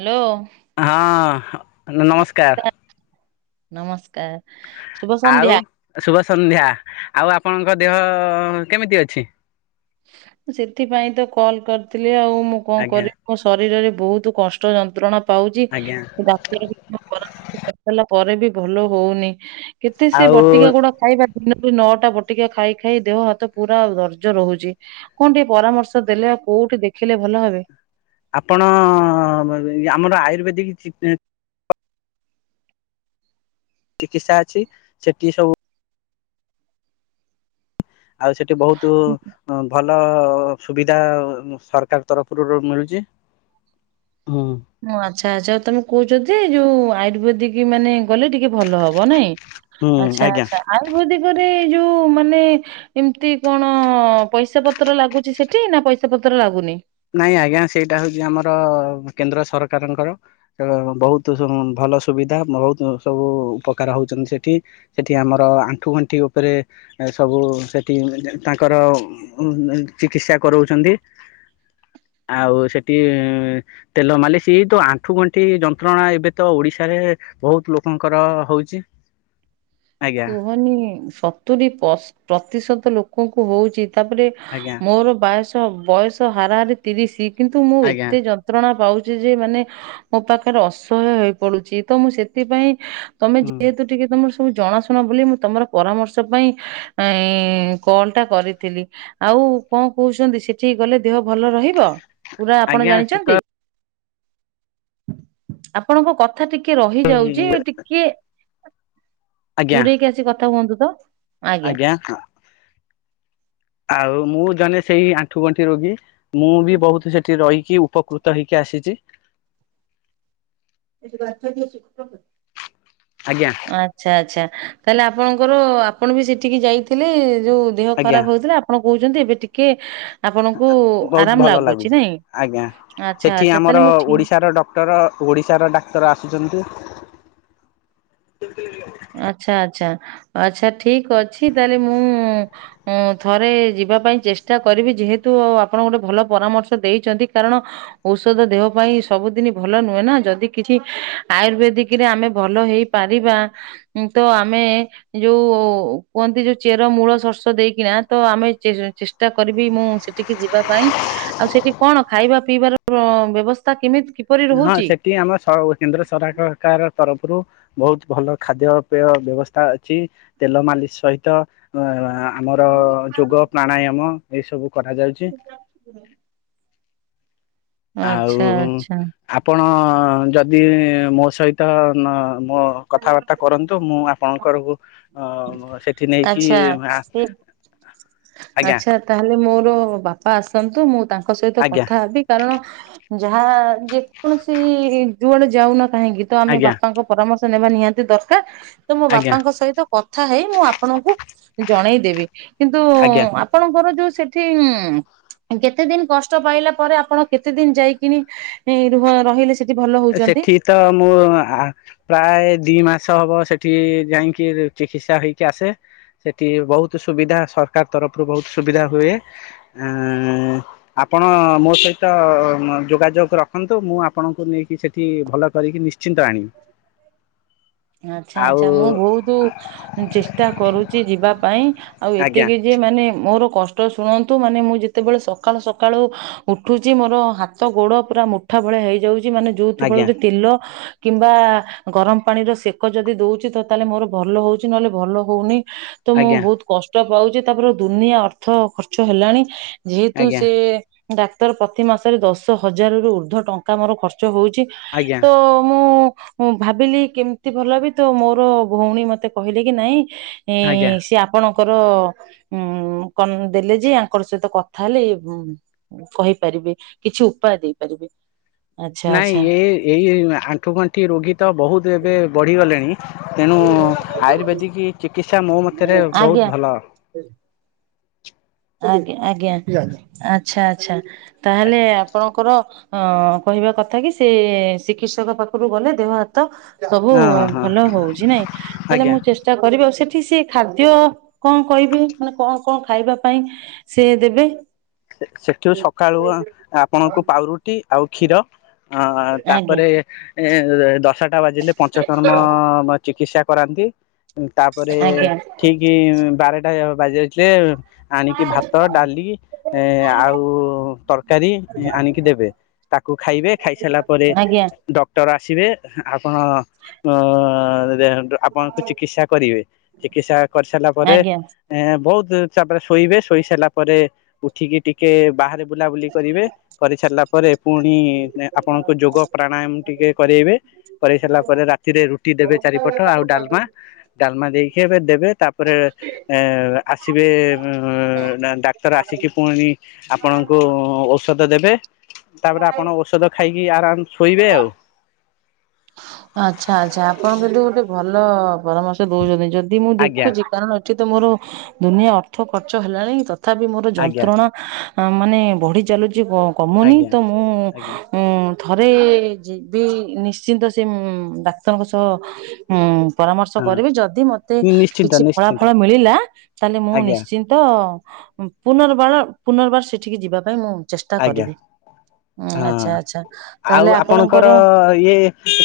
Hello ହଁ ନ ନ ନମସ୍କାର। ନମସ୍କାର ଶୁଭ ଆଉ ସନ୍ଧ୍ୟା। ଶୁଭ ସନ୍ଧ୍ୟା ଆଉ ଆପଣଙ୍କ ଦେହ କେମିତି ଅଛି। ସେଥିପାଇଁ ତ କଲ୍ କରିଥିଲି। ଆଉ ମୁଁ କଣ ଆଜ୍ଞା କରି ମୋ ଶରୀରରେ ବହୁତ କଷ୍ଟ ଯନ୍ତ୍ରଣା ପାଉଚି। ଆଜ୍ଞା ଏ ଡାକ୍ତର ବି ମୋ ପରାମର୍ଶ କରିଦେଲା ପରେ ବି ଭଲ ହଉନି। କେତେ ସେ ଆଉ ବଟିକା ଗୁଡ଼ାକ ଖାଇବା ଦିନକୁ ନଅଟା ବଟିକା ଖାଇ ଖାଇ ଦେହ ହାତ ପୁରା ଦର୍ଜ ରହୁଚି। କଣ ଟିକେ ପରାମର୍ଶ ଦେଲେ ଆଉ କୋଉଠି ଦେଖିଲେ ଭଲ ହେବେ? ଆପଣ ଆମର ଆୟୁର୍ବେଦିକ୍ ଚିକ୍ ଚିକିତ୍ସା ଅଛି। ସେଠି ସବୁ ଆଉ ସେଠି ବହୁତୁ ହଁ ଭଲ ସୁବିଧା ସରକାର ତରଫରୁ ମିଳୁଚି। ମୁଁ ଆଚ୍ଛା ଆଚ୍ଛା ତମେ କହୁଚ ଯେ ଯୋଉ ଆୟୁର୍ବେଦିକ୍ ମାନେ ଗଲେ ଟିକେ ଭଲ ହବ ନାଇଁ। ହୁଁ ଆଚ୍ଛା ଆଜ୍ଞା। ଆଚ୍ଛା ଆୟୁର୍ବେଦିକରେ ଏଇ ଯୋଉ ମାନେ ଏମିତି କଣ ପଇସା ପତ୍ର ଲାଗୁଛି ସେଠି ନାଁ ପଇସା ପତ୍ର ଲାଗୁନି। ନାଇଁ ଆଜ୍ଞା ସେଇଟା ହଉଛି ଆମର କେନ୍ଦ୍ର ସରକାରଙ୍କର। ତେଣୁ ବହୁତ୍ ସବୁ ଭଲ ସୁବିଧା ବହୁତ୍ ସବୁ ଉପକାର ହଉଛନ୍ତି ସେଠି। ସେଠି ଆମର ଆଣ୍ଠୁ ଗଣ୍ଠି ଉପରେ ଏ ସବୁ ସେଠି ତାଙ୍କର ଉଁ ଚିକିତ୍ସା କରଉଛନ୍ତି। ଆଉ ସେଠି ତେଲ ମାଲିସ୍ ତ ଆଣ୍ଠୁ ଗଣ୍ଠି ଯନ୍ତ୍ରଣା ଏବେ ତ ଓଡିଶାରେ ବହୁତ୍ ଲୋକଙ୍କର ହଉଚି। କୁହନି ସତୁରି ପଶ୍ ପ୍ରତିଶତ ଲୋକଙ୍କୁ ହଉଚି। ତାପରେ ଆଜ୍ଞା। ମୋର ବାୟସ ବୟସ ହାରାହାରି ତିରିଶି। କିନ୍ତୁ ମୁଁ ଆଜ୍ଞା ଏତେ ଯ ଯନ୍ତ୍ରଣା ପାଉଛି ଯେ ମାନେ ମୋ ପାଖରେ ଅସହ୍ୟ ହେଇ ପଡୁଛି ତ ମୁଁ ସେଥିପାଇଁ ତମେ ହୁଁ ଯେହେତୁ ଟିକେ ତମର ସବୁ ଜଣାଶୁଣା ବୋଲି ମୁଁ ତମର ପରାମର୍ଶ ପାଇଁ ଆଁଇ କଲ୍ ଟା କରିଥିଲି। ଆଉ କଣ କହୁଛନ୍ତି ସେଠିକି ଗଲେ ଦେହ ଭଲ ରହିବ? ପୁରା ଆପଣ ଆଜ୍ଞା ସେ ଜାଣିଛନ୍ତି ତ [unintelligible] ଆପଣଙ୍କ କ ଥା ଟିକେ ରହିଯାଉଛି ଟିକେ ଆଜ୍ଞା ଦୂରେଇକି ଆସି କଥା ହୁଅନ୍ତୁ ତ। ଆଜ୍ଞା ହାଁ। ଆଉ ମୁଁ ଜଣେ ସେଇ ଆଣ୍ଠୁ ଗଣ୍ଠି ରୋଗୀ ମୁଁ ବି ବହୁତ୍ ସେଠି ରହିକି ଉପକୃ ତ ହେଇକି ଆସିଛି। ସେଠି ବାଛା ଶୁକ୍ରକୁ। ଆଜ୍ଞା। ଆଛା ଆଛା ତାହାଲେ ଆପଣଙ୍କର ଆପଣ ବି ସେଠିକି ଯାଇଥିଲେ ଯଉ ଦେହ ଆଜ୍ଞା। ଖରାପ ହଉଥିଲା। ଆପଣ କହୁଛନ୍ତି ଏବେ ଟିକେ ଆପଣଙ୍କୁ ବହୁତ୍ ଆରାମ ଭଲ ଲାଗୁଛି ନାଇଁ ଆଜ୍ଞା ଆଚ୍ଛା ସେଠି ଆଚ୍ଛା ତାହେଲେ ଆମର ମୁଁ ଠିକ ଓଡିଶାର ଡ କ୍ଟର ଓଡ଼ିଶାର ଡାକ୍ତର ଆସୁଛନ୍ତି। ଆଛା ଆଛା ଆଛା ଠିକ୍ ଅଛି ତାହେଲେ ମୁଁ ଉଁ ଥରେ ଯିବା ପାଇଁ ଚେଷ୍ଟା କରିବି ଯେହେତୁ ଆପଣ ଗୋଟେ ଭଲ ପରାମର୍ଶ ଦେଇଛନ୍ତି କାରଣ ଔଷଧ ଦେହ ପାଇଁ ସବୁଦିନି ଭଲ ନୁହେଁ ନା ଯଦି କିଛି ଆୟୁର୍ବେଦିକ୍ ରେ ଆମେ ଭଲ ହେଇ ପାରିବା ତ ଆମେ ଯୋଉ କୁହନ୍ତି ଯଉ ଚେର ମୂଳ ସର୍ଷ ଦେଇକିନା ତ ଆମେ ଚେ ଚେ ଷ୍ଟା କରିବି ମୁଁ ସେଠିକି ଯିବା ପାଇଁ। ଆଉ ସେଠି କଣ ଖାଇବା ପିଇବାର ବ୍ୟବସ୍ଥା କେମିତି? କିପରି ହଁ ରହୁଛି? ସେଠି ଆମ ସ କେନ୍ଦ୍ର ସ ସରକାକାର ତରଫରୁ ବହୁତ୍ ଭଲ ଖାଦ୍ୟପେୟ ବ୍ୟବସ୍ଥା ଅଛି ତେଲ ମାଲିସ୍ ସହିତ ଆମର ଯୋଗ ପ୍ରାଣାୟମ ଏଇ ସବୁ କରାଯାଉଛି। [unintelligible] ଆଉ ଆଚ୍ଛା ଆଚ୍ଛା ଆପଣ ଯଦି ମୋ ସହିତ ନ ମୋ କଥାବାର୍ତ୍ତା କରନ୍ତୁ ମୁଁ ଆପଣଙ୍କର ଅ ସେଠି ନେଇକି ଆଜ୍ଞା ଆଛା ତାହାଲେ ମୋର ବାପା ଆସନ୍ତୁ ମୁଁ ତାଙ୍କ ସହିତ ଆଜ୍ଞା କଥା ହେବି। କାରଣ ଯାହା ଯେକୌଣସି ଯୁଆଡେ ଯାଉନା କାହିଁକି ତ ଆମେ ଆଜ୍ଞା ବାପାଙ୍କୁ ପରାମର୍ଶ ନେବା ନିହାତି ଦରକାର ତ ମୋ ଆଜ୍ଞା ବାପାଙ୍କ ସହିତ କଥା ହେଇ ମୁଁ ଆପଣଙ୍କୁ ଜଣେଇଦେବି କିନ୍ତୁ ଆଜ୍ଞା। ଆପଣଙ୍କର ଯୋଉ ସେଠି କେତେ ଦିନ କଷ୍ଟ ପାଇଲା ପରେ ଆପଣ କେତେ ଦିନ ଯାଇକିନି ରହିଲେ ସେଠି ଭଲ ହଉଛନ୍ତି? ସେଠି ତ ମୁଁ ଆ ପ୍ରାୟ ଦି ମାସ ହବ ସେଠି ଯାଇକି ଚିକିତ୍ସା ହେଇକି ଆସେ। ସେଠି ବହୁତ୍ ସୁବିଧା ସରକାର ତରଫରୁ ବହୁତ୍ ସୁବିଧା ହୁଏ। [inaudible] ଆପଣ ମୋ ସହିତ ଯୋଗାଯୋଗ ରଖନ୍ତୁ ମୁଁ ଆପଣଙ୍କୁ ନେଇ ସେଠି ଭଲ କରିକି ନି ଆଚ୍ଛା ଆଉ ଆଚ୍ଛା ମୁଁ ବହୁତ୍ ଚେଷ୍ଟା କରୁଛି ଯିବା ପାଇଁ ଆଉ ଆଜ୍ଞା ଏତିକି ଯେ ମାନେ ମୋର କଷ୍ଟ୍ କଷ୍ଟ ଶୁଣନ୍ତୁ ମାନେ ମୁଁ ଯେତେବେଳେ ସକାଳୁ ସକାଳୁ ଉଠୁଛି ମୋର ହାତ ଗୋଡ ପୁରା ମୁଠା ଭଳିଆ ହେଇଯାଉଛି ମାନେ ଯୋଉଥି ଆଜ୍ଞା ଫଳରେ ତେଲ କିମ୍ବା ଗରମ ପାଣିର ସେକ ଯଦି ଦଉଛି ତ ତାହେଲେ ମୋର ଭଲ ହଉଛି ନହେଲେ ଭଲ ହଉନି। ତ ମୁଁ ଆଜ୍ଞା ବହୁତ୍ କଷ୍ଟ ପାଉଛି ତାପରେ ଦୁନିଆ ଅର୍ଥ ଖର୍ଚ୍ଚ ହେଲାଣି ଯେହେତୁ ଆଜ୍ଞା ସେ ଡ଼ାକ୍ତର ପ୍ରତି ମାସରେ ଦଶ ହଜାର ରୁ ଉର୍ଦ୍ଧ୍ବ ଟଙ୍କା ମୋର ଖର୍ଚ୍ଚ ହଉଛି। ଆଜ୍ଞା। ତ ମୁଁ ଭାବିଲି କେମିତି ଭଲ ହେବି ତ ମୋର ଭଉଣୀ ମତେ କହିଲେ କି ନାଇଁ ଆଜ୍ଞା [unintelligible] ଆପଣଙ୍କର ଉଁ ଙ୍କ ଦେଲେ ଯେ ଆଙ୍କର ସହିତ କଥା ହେଲେ ଏ କହିପାରିବି କିଛି ଉପାୟ ଦେଇପାରିବି। ନାଇଁ ଏ ଏଇ ଆଣ୍ଠୁ ଗଣ୍ଠି ରୋଗୀ ତ ବହୁତ୍ ଏବେ ବଢିଗଲେଣି। ତେଣୁ ଆୟୁର୍ବେଦିକ ଚିକିତ୍ସା ମୋ ମତରେ ବହୁତ୍ ଆଜ୍ଞା ଭଲ। ଆଜ୍ଞା ଆଜ୍ଞା ଆଚ୍ଛା ଆଚ୍ଛା ତାହେଲେ ଆପଣଙ୍କ ଙ୍କର ଅ କହିବା କଥା କି ସେ ଚିକିତ୍ସକ ପାଖରୁ ଗଲେ ଦେହ ହାତ ସବୁ ହଁ ହଁ ଭଲ ହଉଛି ନାଇଁ ତାହେଲେ ଆଜ୍ଞା ମୁଁ ଚେଷ୍ ଚେଷ୍ଟା କରିବି ଆଉ ସେଠି ସେ ଖାଦ୍ୟ କଁ କହିବେ ମାନେ କଁ କଁ ଖାଇବା ପାଇଁ ସେ ଦେବେ। ସେଠୁ ସକାଳୁ ଆପଣଙ୍କୁ ପାଉଁରୁଟି ଆଉ କ୍ଷୀର ହଁ ଆଜ୍ଞା ତାପରେ ଏ ଦଶଟା ବାଜିଲେ ପଞ୍ଚକର୍ମ ଚିକିତ୍ସା କରାନ୍ତି। ତାପରେ ଆଜ୍ଞା ଠିକ୍ ବାରଟା ବାଜି ଯାଇଥିଲେ ଆଣିକି ଭାତ ଡାଲି ଏ ଆଉ ତରକାରୀ ଆଣିକି ଦେବେ। ତାକୁ ଖାଇବେ ଖାଇସାରିଲା ପରେ ଆଜ୍ଞା ଡ଼କ୍ଟର ଆସିବେ ଆପଣ ଅ ଆପଣଙ୍କୁ ଚିକିତ୍ସା କରିବେ ଚିକିତ୍ସା କରିସାରିଲା ପରେ ଆଜ୍ଞା ଏଁ ବହୁତ୍ ତାପରେ ଶୋଇବେ ଶୋଇ ସାରିଲା ପରେ ଉଠିକି ଟିକେ ବାହାରେ ବୁଲାବୁଲି କରିବେ କରିସାରିଲା ପରେ ପୁଣି ଆପଣଙ୍କୁ ଯୋଗ ପ୍ରାଣାୟାମ ଟିକେ କରାଇବେ କରିଇ ସାରିଲା ପରେ ରା ରାତି ରେ ରୁଟି ଦେବେ ଚାରିପଟ ଆଉ ଡ଼ାଲମା ଡ଼ାଲମା ଦେଇକି ଏବେ ଦେବେ ତାପରେ ଏ ଆସିବେ ଉଁ ଡ଼ାକ୍ତର ଆସିକି ପୁଣି ଆପଣଙ୍କୁ ଔଷଧ ଦେବେ। ତାପରେ ଆପଣ ଔଷଧ ଖାଇକି ଆରାମ ଶୋଇବେ ଆଉ। ଆଚ୍ଛା ଆଚ୍ଛା ଆପଣ କିନ୍ତୁ ଗୋଟେ ଭଲ ପରାମର୍ଶ ଦଉଛନ୍ତି ଯଦି ମୁଁ ଆଜ୍ଞା ଦେଖୁଛି କାରଣ ଏଠି ତ ମୋର ଦୁନିଆ ଅର୍ଥ ଖର୍ଚ୍ଚ ହେଲାଣି ତଥାପି ମୋର ଆଜ୍ଞା ଯନ୍ତ୍ରଣ ମାନେ ବଢି ଚାଲୁଛି କମୁନି ଆଜ୍ଞା ତ ମୁଁ ଆଜ୍ଞା। ଉଁ ଥରେ ଯିବି ନିଶ୍ଚିନ୍ତ ସେ ଡ଼ାକ୍ତରଙ୍କ ସହ ହଁ ପରାମର୍ଶ କରିବି ଯଦି ମତେ ନିଶ୍ଚିନ୍ତ କିଛି ନିଶ୍ଚିନ୍ତ ଫଳାଫଳ ମିଳିଲା ତାହେଲେ ମୁଁ ଆଜ୍ଞା ନିଶ୍ଚି ତ ପୁନର୍ବାର ପୁନର୍ବାର ସେଠିକି ଯିବା ପାଇଁ ମୁଁ ଚେଷ୍ଟା ଆଜ୍ଞା କରିବି ହଁ ଆଚ୍ଛା ଆଚ୍ଛା ତାହେଲେ ଆପଣଙ୍କର ଇଏ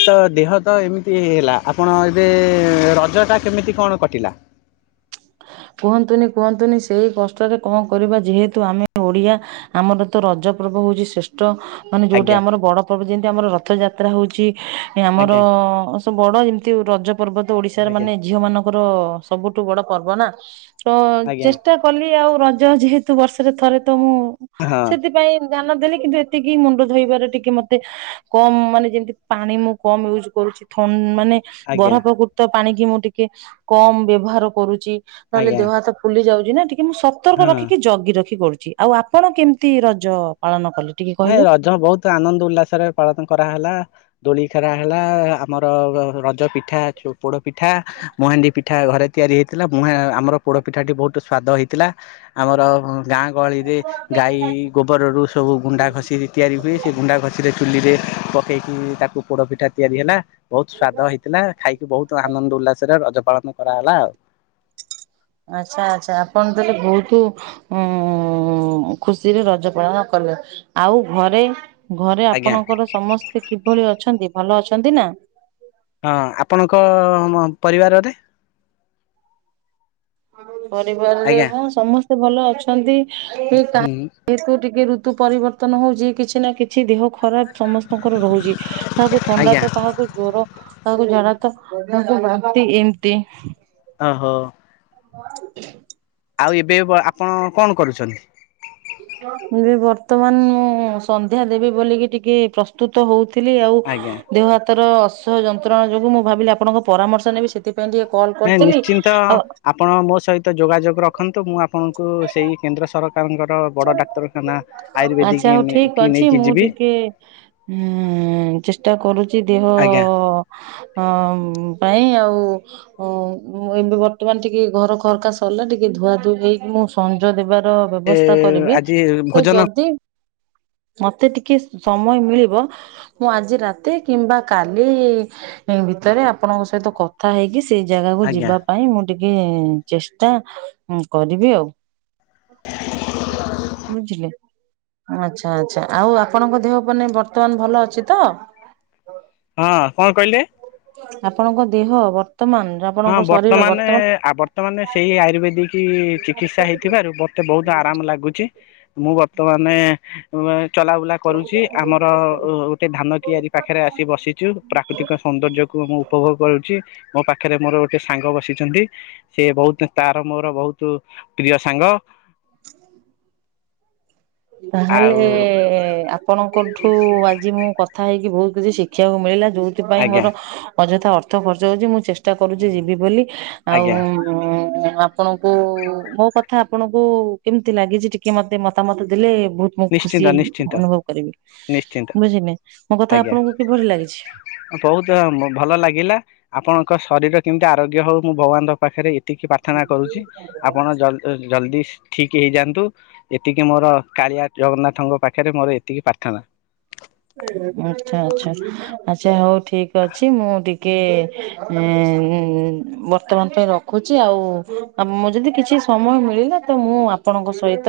ତ ଦେହ ତ ଏମିତି ହେ ହେଲା ଆପଣ ଏବେ ରଜ ଟା କେମିତି କଣ କଟିଲା? କୁହନ୍ତୁନି କୁହନ୍ତୁନି ସେଇ କଷ୍ଟରେ କଁ କରିବା ଯେହେତୁ ଆମେ ଓଡିଆ ଆମର ତ ରଜ ପର୍ବ ହଉଛି ଶ୍ରେଷ୍ ଟ ମାନେ ଯୋଉଟା ଆଜ୍ଞା ଆମର ବଡ ପର୍ବ ଯେମିତି ଆମର ରଥଯାତ୍ରା ହଉଛି ଆମର ଆଜ୍ଞା ବଡ ଏମିତି ରଜ ପର୍ବ ତ ଓଡିଶାର ଆଜ୍ଞା ମାନେ ଝିଅ ମାନଙ୍କର ସବୁଠୁ ବଡ ପର୍ବ ନା। ତ ଆଜ୍ଞା ଚେଷ୍ଟା କଲି ଆଉ ରଜ ଯେହେତୁ ବର୍ଷରେ ଥରେ ତ ମୁଁ ହଁ ସେଥିପାଇଁ ଧ୍ୟାନ ଦେଲେ କିନ୍ତୁ ଏତିକି ମୁଣ୍ଡ ଧୋଇବାର ଟିକେ ମତେ କମ ମାନେ ଯେମିତି ପାଣି ମୁଁ କମ ୟୁଜ କରୁଛି ଥ ମାନେ ଆଜ୍ଞା ବରା ପ୍ରକୃତ ପାଣି କି ମୁଁ ଟିକେ କମ୍ ବ୍ୟବହାର କରୁଛି ନହେଲେ ଆଜ୍ଞା ଦେହ ହାତ ଫୁଲି ଯାଉଛି ନା ଟିକେ ମୁଁ ସତର୍କ ହଁ ରଖିକି ଜଗି ରଖି କରୁଛି ଆଉ ଆପଣ କେମିତି ରଜ ପାଳନ କଲେ ଟିକେ ନାଇଁ କହିଲେ? ରଜ ବହୁତ୍ ଆନନ୍ଦ ଉଲ୍ଲାସରେ ପାଳନ କରାହେଲା। ଦୋଳି ଖରା ହେଲା ଆମର ରଜ ପିଠା ପୋଡ ପିଠା ମହାଣ୍ଡି ପିଠା ଘରେ ତିଆରି ହେଇଥିଲା ମୁହେଁ ଆମର ପୋଡ଼ପିଠାଟି ବହୁତ ସ୍ୱାଦ ହେଇଥିଲା ଆମର ଗାଁ ଗହଳିରେ ଗାଈ ଗୋବରରୁ ସବୁ ଗୁଣ୍ଡା ଘଷ ତିଆରି ହୁଏ ସେ ଗୁଣ୍ଡା ଘଷିରେ ଚୁଲିରେ ପକେଇକି ତାକୁ ପୋଡ ପିଠା ତିଆରି ହେଲା। ବହୁତ୍ ସ୍ଵାଦ ହେଇଥିଲା ଖାଇକି ବହୁତ ଆନନ୍ଦ ଉଲ୍ଲାସରେ ରଜ ପାଳନ କରାହଲା ଆଉ ଆଚ୍ଛା ଆଚ୍ଛା ଆପଣ ତାହେଲେ ବହୁତ୍ ଉଁ ଖୁସିରେ ରଜ ପାଳନ କଲେ ଆଉ ଘରେ ଘରେ ଆଜ୍ଞା। ଆପଣଙ୍କର ସମସ୍ତେ କିଭଳି ଅଛନ୍ତି ଭଲ ଅଛନ୍ତି ନା। ହଁ ଆପଣଙ୍କ ପରିବାରରେ ପରିବାରରେ ଆଜ୍ଞା ହଁ ସମସ୍ତେ ଭଲ ଅଛନ୍ତି କା ହୁଁ ଯେହେତୁ ଟିକେ ଋତୁ ପରିବର୍ତ୍ତନ ହଉଛି କିଛି ନା କିଛି ଦେହ ଖରାପ ସମସ୍ତଙ୍କର ରହୁଛି କାହାକୁ ଥଣ୍ଡା ଆଜ୍ଞା ତ କାହାକୁ ଜ୍ଵର କାହାକୁ ଝାଡ଼ା ତ କାହାକ୍ ବାନ୍ତି ଏମିତି ଓହୋ [inaudible] ଆଉ ଏବେ ଆପଣ କଣ କରୁଛନ୍ତି? ଏବେ ବର୍ତ୍ତମାନ ମୁଁ ସନ୍ଧ୍ୟା ଦେବି ବୋଲିକି ଟିକେ ପ୍ରଶ୍- ପ୍ରସ୍ତୁତ ହଉଥିଲି ଆଉ ଆଜ୍ଞା ଦେହ ହାତ ଅସ୍ୟ ଯନ୍ତ୍ରଣା ଯୋଗୁ ମୁଁ ଭାବିଲି ଆପଣଙ୍କ ପରାମର୍ଶ ନେବି ସେଥିପାଇଁ ଟିକେ କଲ୍ ନାଇଁ କରିଥିଲି ନିଶ୍ଚିନ୍ତ ଆଉ ଆପଣ ମୋ ସହିତ ଯୋଗାଯୋଗ ରଖନ୍ତୁ ମୁଁ ଆପଣଙ୍କୁ ସେଇ କେନ୍ଦ୍ର ସରକାରଙ୍କର ବଡ଼ ଡାକ୍ତରଖାନା ଆୟୁର୍ବେଦିକ ଆଚ୍ଛା ହଉ ଠିକ୍ କି ଅଛି ନେଇକି ମୁଁ ଯିବି ଟିକେ ହୁଁ ଚେଷ୍ଟା କରୁଛି ଦିହ ଆଜ୍ଞା ହଁ ପାଇଁ ଆଉ। ଓଁ ଏବେ ବର୍ତ୍ତମାନ ଟିକେ ଘର ଖରକା ସରିଲା ଟିକେ ଧୁଆ ଧୁଆ ହେଇକି ମୁଁ ସଂଜ ଦେବାର ଏ ବ୍ୟବସ୍ଥା କରିବି ଆଜି ତ ଭୋଜନ ଯଦି ମତେ ଟିକେ ସମୟ ମିଳିବ। ମୁଁ ଆଜି ରାତି କିମ୍ବା କାଲି ଭିତରେ ଆପଣଙ୍କ ସହିତ କଥା ହେଇକି ସେଇ ଜାଗାକୁ ଆଜ୍ଞା ଯିବା ପାଇଁ ମୁଁ ଟିକେ ଚେଷ୍ଟା କରିବି ଆଉ ବୁଝିଲେ। ଆଚ୍ଛା ଆଚ୍ଛା ଆଉ ଆପଣଙ୍କ ଦେହ ପେନ ବର୍ତ୍ତମାନ ଭଲ ଅଛି ତ। ହଁ କଣ କହିଲେ? ଆପଣଙ୍କ ଦେହ ବର୍ତ୍ତମାନ ଆପଣଙ୍କ ହଁ ଶରୀର ବର୍ତ୍ତମାନେ ବର୍ତ୍ତମାନ ବର୍ତ୍ତମାନେ ସେଇ ଆୟୁର୍ବେଦିକ ଚିକିତ୍ସା ହେଇଥିବାରୁ ମତେ ବହୁତ୍ ଆରାମ ଲାଗୁଛି ମୁଁ ବର୍ତ୍ତମାନ୍ ଉ ଚଲାବୁଲା କରୁଛି ଆମର ଗୋଟେ ଧାନ କିଆରି ପାଖରେ ଆସି ବସିଛୁ ପ୍ରାକୃତିକ ସୌନ୍ଦର୍ଯ୍ୟ କୁ ମୁଁ ଉପଭୋଗ କରୁଛି ମୋ ପାଖରେ ପାଖରେ ମୋର ଗୋଟେ ସାଙ୍ଗ ବସିଛନ୍ତି ସେ ବହୁତ୍ ତାର ମୋର ବହୁତ ପ୍ରିୟ ସାଙ୍ଗ। [inaudible] ତାହେଲେ ଆଉ ଆକୁ ଆପଣଙ୍କଠୁ ଆଜି ମୁଁ କଥା ହେଇକି ବହୁତ କିଛି ଶିଖିବାକୁ ମିଳିଲା ଯୋଉଥିପାଇଁ ଆଜ୍ଞା ମୋର ଅଯଥା ଅର୍ଥ ଖର୍ଚ୍ଚ ହଉଛି ମୁଁ ଚେଷ୍ଟା କରୁଛି ଯିବି ବୋଲି ଆଉ ଆଜ୍ଞା ହଁ ଆପଣଙ୍କୁ ମୋ କଥା ଆପଣଙ୍କୁ କେମିତି ଲାଗିଛି ଟିକେ ମତେ ମତାମତ ହେଲେ ବୁ ମୁଁ ନିଶ୍ଚିନ୍ତ ଖୁସି ନିଶ୍ଚିନ୍ତ ଅନୁଭବ କରିବି ନିଶ୍ଚିନ୍ତ ବୁଝିଲି ମୋ କଥା ଆପଣଙ୍କୁ କିଭଳି ଲାଗିଛି। ବୋହୁତୁ ଭଲ ଲାଗିଲା, ଆପଣଙ୍କ ଶରୀର କେମିତି ଆରୋଗ୍ୟ ହଉ ମୁଁ ଭଗବାନଙ୍କ ପାଖରେ ଏତିିକେ ପ୍ରାର୍ଥନା କରୁଛି। ଆପଣ ଜ- ଜଲଦି ଠିକ୍ ହେଇଯାଆନ୍ତୁ, ଏତିକି ମୋର କାଳିଆ। ଜଗନ୍ନାଥଙ୍କ ପାଖରେ ମୋର ଏତିକି ପ୍ରାର୍ଥନା। ଆଚ୍ଛା- ଆଚ୍ଛା- ଆଚ୍ଛା ହଉ ଠିକ୍ ଅଛି ମୁଁ ଟିକେଏ-ଏ ଉଁ- ଉଁ -ଏଁ -ଏଁ ବର୍ତ୍ତମାନ ପାଇଁ ରଖୁଛି ଆଉ ଆମ ଯଦି କିଛି ସମୟ ମିଳିଲା। ତ ମୁଁ ଆପଣଙ୍କ ସହିତ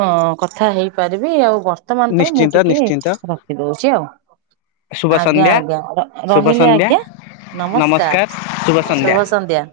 ହଁ କଥା ହେଇପାରିବି ଆଉ କଁ ବର୍ତ୍ତମାନ ପାଇଁ ମୁଁ ନିଶ୍ଚିନ୍ତ ଟିକେ ନିଶ୍ଚିନ୍ତ ରଖିଦଉଛି ଆଉ। ଶୁଭ ଆଜ୍ଞା- ସନ୍ଧ୍ୟା ଆଜ୍ଞା ଶୁଭ ରହିଲି ସନ୍ଧ୍ୟା ଆଜ୍ଞା ନମସ୍କାର୍ ଶୁଭ ସନ୍ଧ୍ୟା।